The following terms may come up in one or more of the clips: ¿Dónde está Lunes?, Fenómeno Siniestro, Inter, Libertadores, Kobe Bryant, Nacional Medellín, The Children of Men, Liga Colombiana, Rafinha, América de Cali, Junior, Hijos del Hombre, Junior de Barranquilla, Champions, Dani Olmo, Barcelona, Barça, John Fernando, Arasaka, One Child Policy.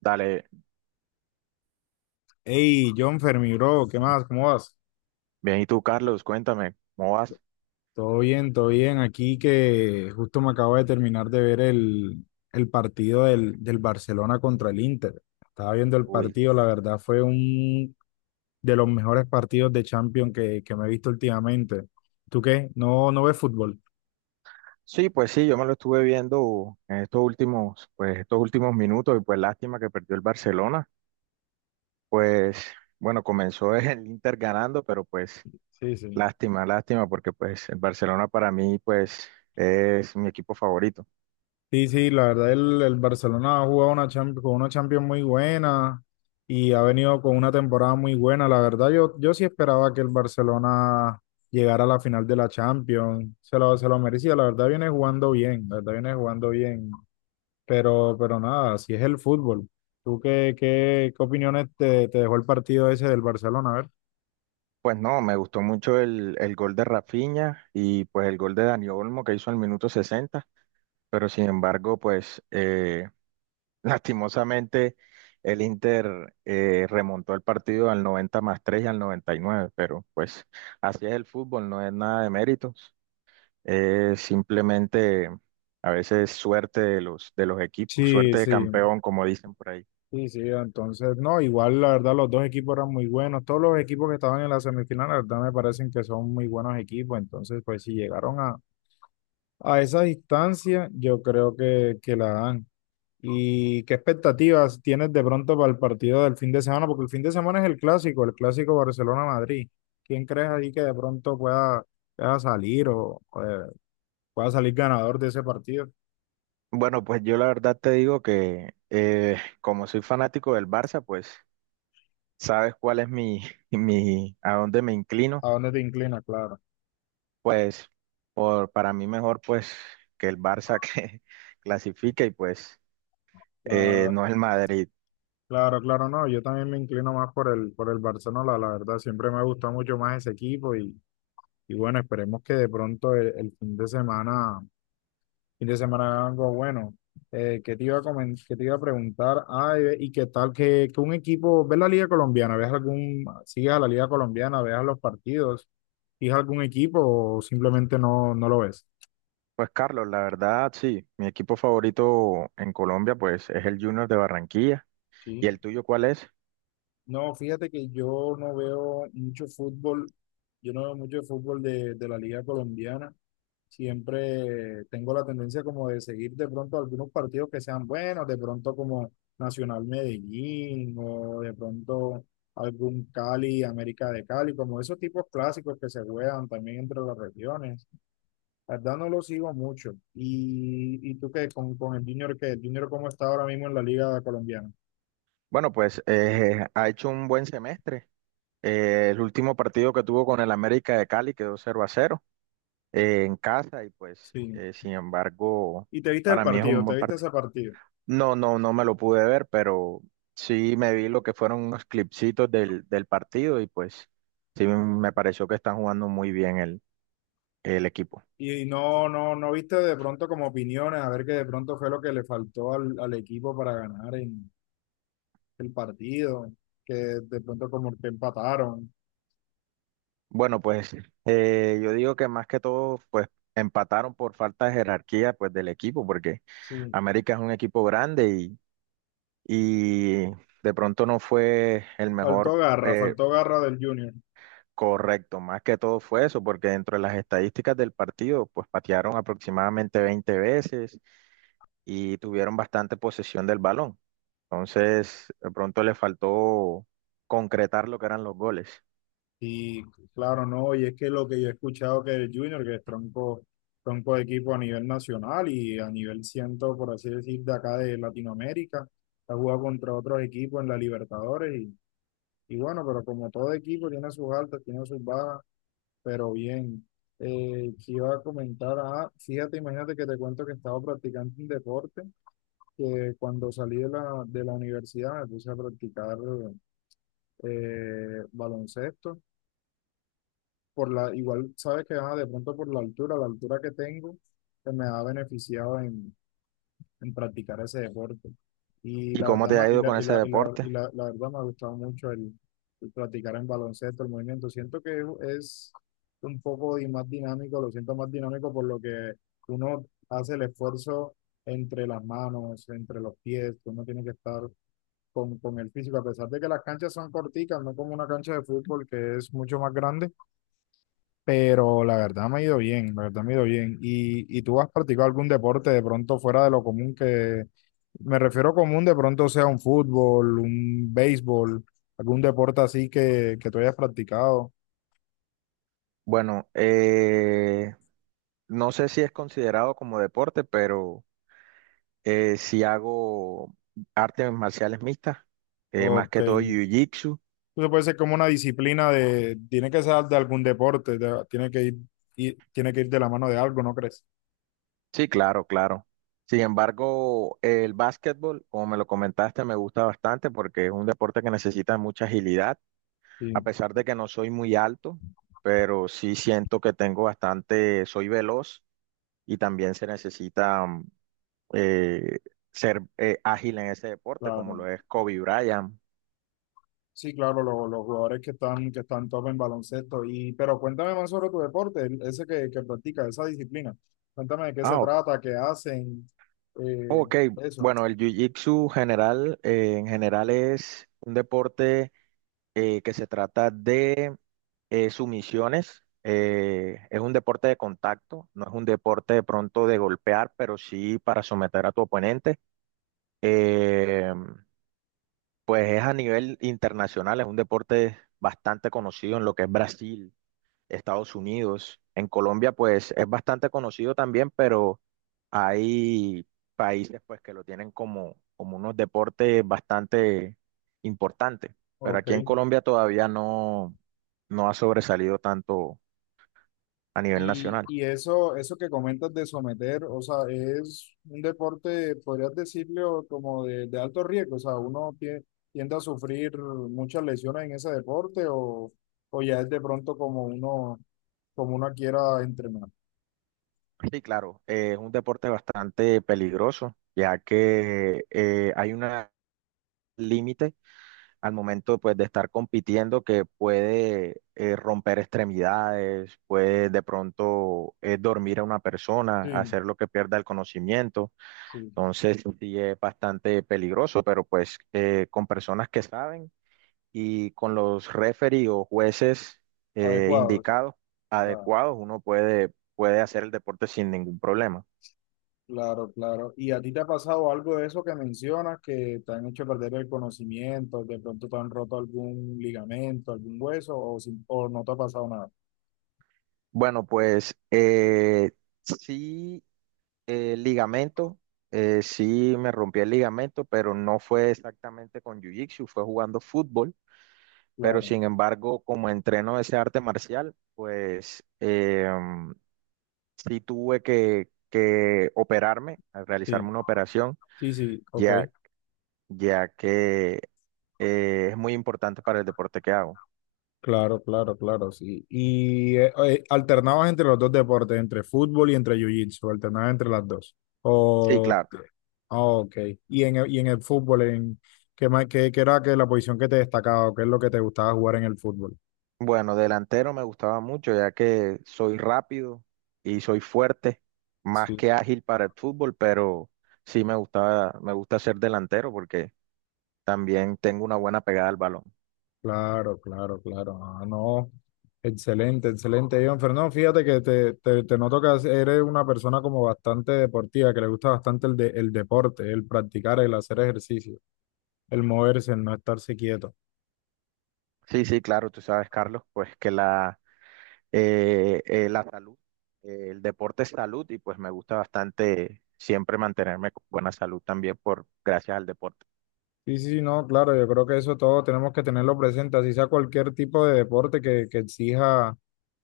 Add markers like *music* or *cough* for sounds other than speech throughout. Dale, Hey, John Fermi, bro, ¿qué más? ¿Cómo vas? bien, ¿y tú, Carlos? Cuéntame, ¿cómo vas? Todo bien, todo bien. Aquí que justo me acabo de terminar de ver el partido del Barcelona contra el Inter. Estaba viendo el Uy. partido, la verdad fue un de los mejores partidos de Champions que me he visto últimamente. ¿Tú qué? No ves fútbol? Sí, pues sí, yo me lo estuve viendo en estos últimos, pues estos últimos minutos y pues lástima que perdió el Barcelona. Pues bueno, comenzó *laughs* el Inter ganando, pero pues Sí, sí. lástima, lástima, porque pues el Barcelona para mí pues es mi equipo favorito. Sí, sí, la verdad el Barcelona ha jugado una con una Champions muy buena y ha venido con una temporada muy buena. La verdad yo sí esperaba que el Barcelona llegara a la final de la Champions. Se lo merecía, la verdad viene jugando bien, la verdad viene jugando bien. Pero nada, así es el fútbol. ¿Tú qué opiniones te dejó el partido ese del Barcelona? A ver. Pues no, me gustó mucho el gol de Rafinha y pues el gol de Dani Olmo que hizo al minuto 60, pero sin embargo pues lastimosamente, el Inter remontó el partido al 90+3 y al 99, pero pues así es el fútbol, no es nada de méritos, es simplemente a veces suerte de los equipos, Sí, suerte de sí. campeón, como dicen por ahí. Sí, sí, entonces, no, igual la verdad los dos equipos eran muy buenos, todos los equipos que estaban en la semifinal, la verdad me parecen que son muy buenos equipos, entonces pues si llegaron a esa distancia, yo creo que la dan. ¿Y qué expectativas tienes de pronto para el partido del fin de semana? Porque el fin de semana es el clásico Barcelona-Madrid. ¿Quién crees ahí que de pronto pueda salir pueda salir ganador de ese partido? Bueno, pues yo la verdad te digo que como soy fanático del Barça, pues sabes cuál es mi, *laughs* mi, a dónde me inclino, ¿A dónde te inclinas? Claro. pues para mí mejor pues que el Barça *laughs* que clasifique y pues... Eh, La- no es el Madrid. Claro, claro, no, yo también me inclino más por el Barcelona, la verdad, siempre me ha gustado mucho más ese equipo y bueno, esperemos que de pronto el fin de semana haga algo bueno. ¿ Qué te iba a preguntar? Ay, y qué tal que un equipo, ¿ves la Liga Colombiana? ¿Ves algún, sigues a la Liga Colombiana? ¿Ves los partidos? ¿Sigues algún equipo o simplemente no lo ves? Pues Carlos, la verdad, sí, mi equipo favorito en Colombia, pues es el Junior de Barranquilla. ¿Y Sí. el tuyo cuál es? No, fíjate que yo no veo mucho fútbol, yo no veo mucho fútbol de la Liga Colombiana. Siempre tengo la tendencia como de seguir de pronto algunos partidos que sean buenos, de pronto como Nacional Medellín o de pronto algún Cali, América de Cali, como esos tipos clásicos que se juegan también entre las regiones. La verdad no lo sigo mucho. Y tú qué con el Junior qué? ¿El Junior cómo está ahora mismo en la Liga Colombiana? Bueno, pues *laughs* ha hecho un buen semestre. El último partido que tuvo con el América de Cali quedó 0-0 en casa y pues, Sí. Sin embargo, Y te viste el para mí es un partido, te buen viste partido. ese partido. No, no, no me lo pude ver, pero sí me vi lo que fueron unos clipsitos del partido y pues sí me pareció que están jugando muy bien el equipo. Y no viste de pronto como opiniones, a ver qué de pronto fue lo que le faltó al equipo para ganar el partido, que de pronto como que empataron. Bueno, pues yo digo que más que todo, pues empataron por falta de jerarquía pues del equipo, porque Sí, América es un equipo grande y de pronto no fue el mejor. Eh, faltó garra del Junior. correcto. Más que todo fue eso, porque dentro de las estadísticas del partido, pues patearon aproximadamente 20 veces y tuvieron bastante posesión del balón. Entonces, de pronto le faltó concretar lo que eran los goles. Y claro, no, y es que lo que yo he escuchado que el Junior, que es tronco, tronco de equipo a nivel nacional y a nivel ciento, por así decir, de acá de Latinoamérica, ha jugado contra otros equipos en la Libertadores. Y bueno, pero como todo equipo tiene sus altas, tiene sus bajas, pero bien. Que iba a comentar, ah, Fíjate, imagínate que te cuento que estaba practicando un deporte que cuando salí de de la universidad me puse a practicar baloncesto. Por la, igual sabes que de pronto por la altura que tengo, que me ha beneficiado en practicar ese deporte. Y ¿Y la cómo verdad, te ma- ha y ido la, con y ese la, y la, y deporte? la- la verdad me ha gustado mucho el practicar en baloncesto, el movimiento. Siento que es un poco más dinámico, lo siento más dinámico por lo que uno hace el esfuerzo entre las manos, entre los pies, que uno tiene que estar con el físico, a pesar de que las canchas son corticas, no como una cancha de fútbol que es mucho más grande, pero la verdad me ha ido bien, la verdad me ha ido bien. Y tú has practicado algún deporte de pronto fuera de lo común me refiero común, de pronto sea un fútbol, un béisbol, algún deporte así que tú hayas practicado? Bueno, no sé si es considerado como deporte, pero sí hago artes marciales mixtas, más Ok. que todo Entonces jiu-jitsu. puede ser como una disciplina de, tiene que ser de algún deporte, tiene que tiene que ir de la mano de algo, ¿no crees? Sí, claro, claro. Sin embargo, el básquetbol, como me lo comentaste, me gusta bastante porque es un deporte que necesita mucha agilidad, a Sí, pesar de que no soy muy alto, pero sí siento que tengo bastante, soy veloz y también se necesita eh, ser ágil en ese deporte, como claro. lo es Kobe Bryant. Sí, claro, los jugadores que están top en baloncesto. Y, pero cuéntame más sobre tu deporte, ese que practicas, esa disciplina. Cuéntame de qué se Ah, trata, qué hacen, eh, ok, eso. bueno, el jiu-jitsu general, en general es un deporte que se trata de sumisiones. Es un deporte de contacto, no es un deporte de pronto de golpear, pero sí para someter a tu oponente. Eh, pues es a nivel internacional, es un deporte bastante conocido en lo que es Brasil, Estados Unidos. En Colombia, pues es bastante conocido también, pero hay países pues que lo tienen como, como unos deportes bastante importantes. Pero Ok. aquí en Colombia todavía no, no ha sobresalido tanto a nivel nacional. Y eso que comentas de someter, o sea, es un deporte, podrías decirlo, como de alto riesgo. O sea, uno tiende a sufrir muchas lesiones en ese deporte o ya es de pronto como uno quiera entrenar. Sí, claro, es un deporte bastante peligroso, ya que hay un límite al momento pues de estar compitiendo que puede romper extremidades, puede de pronto dormir a una persona, Sí, hacer lo que pierda el conocimiento. sí, Entonces sí es bastante peligroso, pero pues con personas que saben y con los referees o jueces adecuados. indicados, adecuados, uno puede hacer el deporte sin ningún problema. Claro, claro. ¿Y a ti te ha pasado algo de eso que mencionas, que te han hecho perder el conocimiento, de pronto te han roto algún ligamento, algún hueso, o no te ha pasado nada? Bueno, pues sí. El ligamento, sí me rompí el ligamento, pero no fue exactamente con Jiu-Jitsu, fue jugando fútbol, pero Claro. sin embargo, como entreno ese arte marcial, pues sí tuve que operarme, a realizarme Sí, una operación, sí, sí, ok. ya, ya que es muy importante para el deporte que hago. Claro, claro, claro, sí. Alternabas entre los dos deportes, entre fútbol y entre jiu-jitsu, alternabas entre las dos. Sí, O, claro. ah, ok. Y en el fútbol, en, qué era que la posición que te destacaba o qué es lo que te gustaba jugar en el fútbol? Bueno, delantero me gustaba mucho, ya que soy rápido y soy fuerte, más Sí, que ágil para el fútbol, pero sí me gustaba, me gusta ser delantero porque también tengo una buena pegada al balón. claro, claro, claro. Ah, no. Excelente, excelente, John Fernando. Fíjate que te noto que eres una persona como bastante deportiva, que le gusta bastante el deporte, el practicar, el hacer ejercicio, el moverse, el no estarse quieto. Sí, sí, claro, tú sabes, Carlos, pues que la salud, el deporte es salud y pues me gusta bastante siempre mantenerme con buena salud también por gracias al deporte. Sí, sí, sí, no, claro, yo creo que eso todo tenemos que tenerlo presente, así sea cualquier tipo de deporte que exija,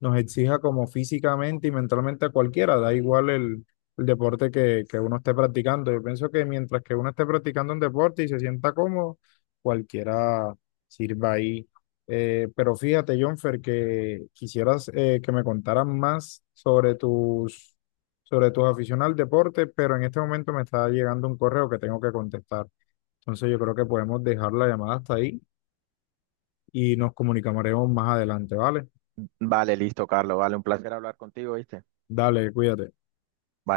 nos exija como físicamente y mentalmente a cualquiera, da igual el deporte que uno esté practicando. Yo pienso que mientras que uno esté practicando un deporte y se sienta cómodo, cualquiera sirva ahí. Pero fíjate, Jonfer, que quisieras que me contaras más sobre sobre tus aficiones al deporte, pero en este momento me está llegando un correo que tengo que contestar. Entonces yo creo que podemos dejar la llamada hasta ahí y nos comunicaremos más adelante, ¿vale? Vale, listo, Carlos, vale, un placer hablar contigo, ¿viste? Dale, cuídate. Vale.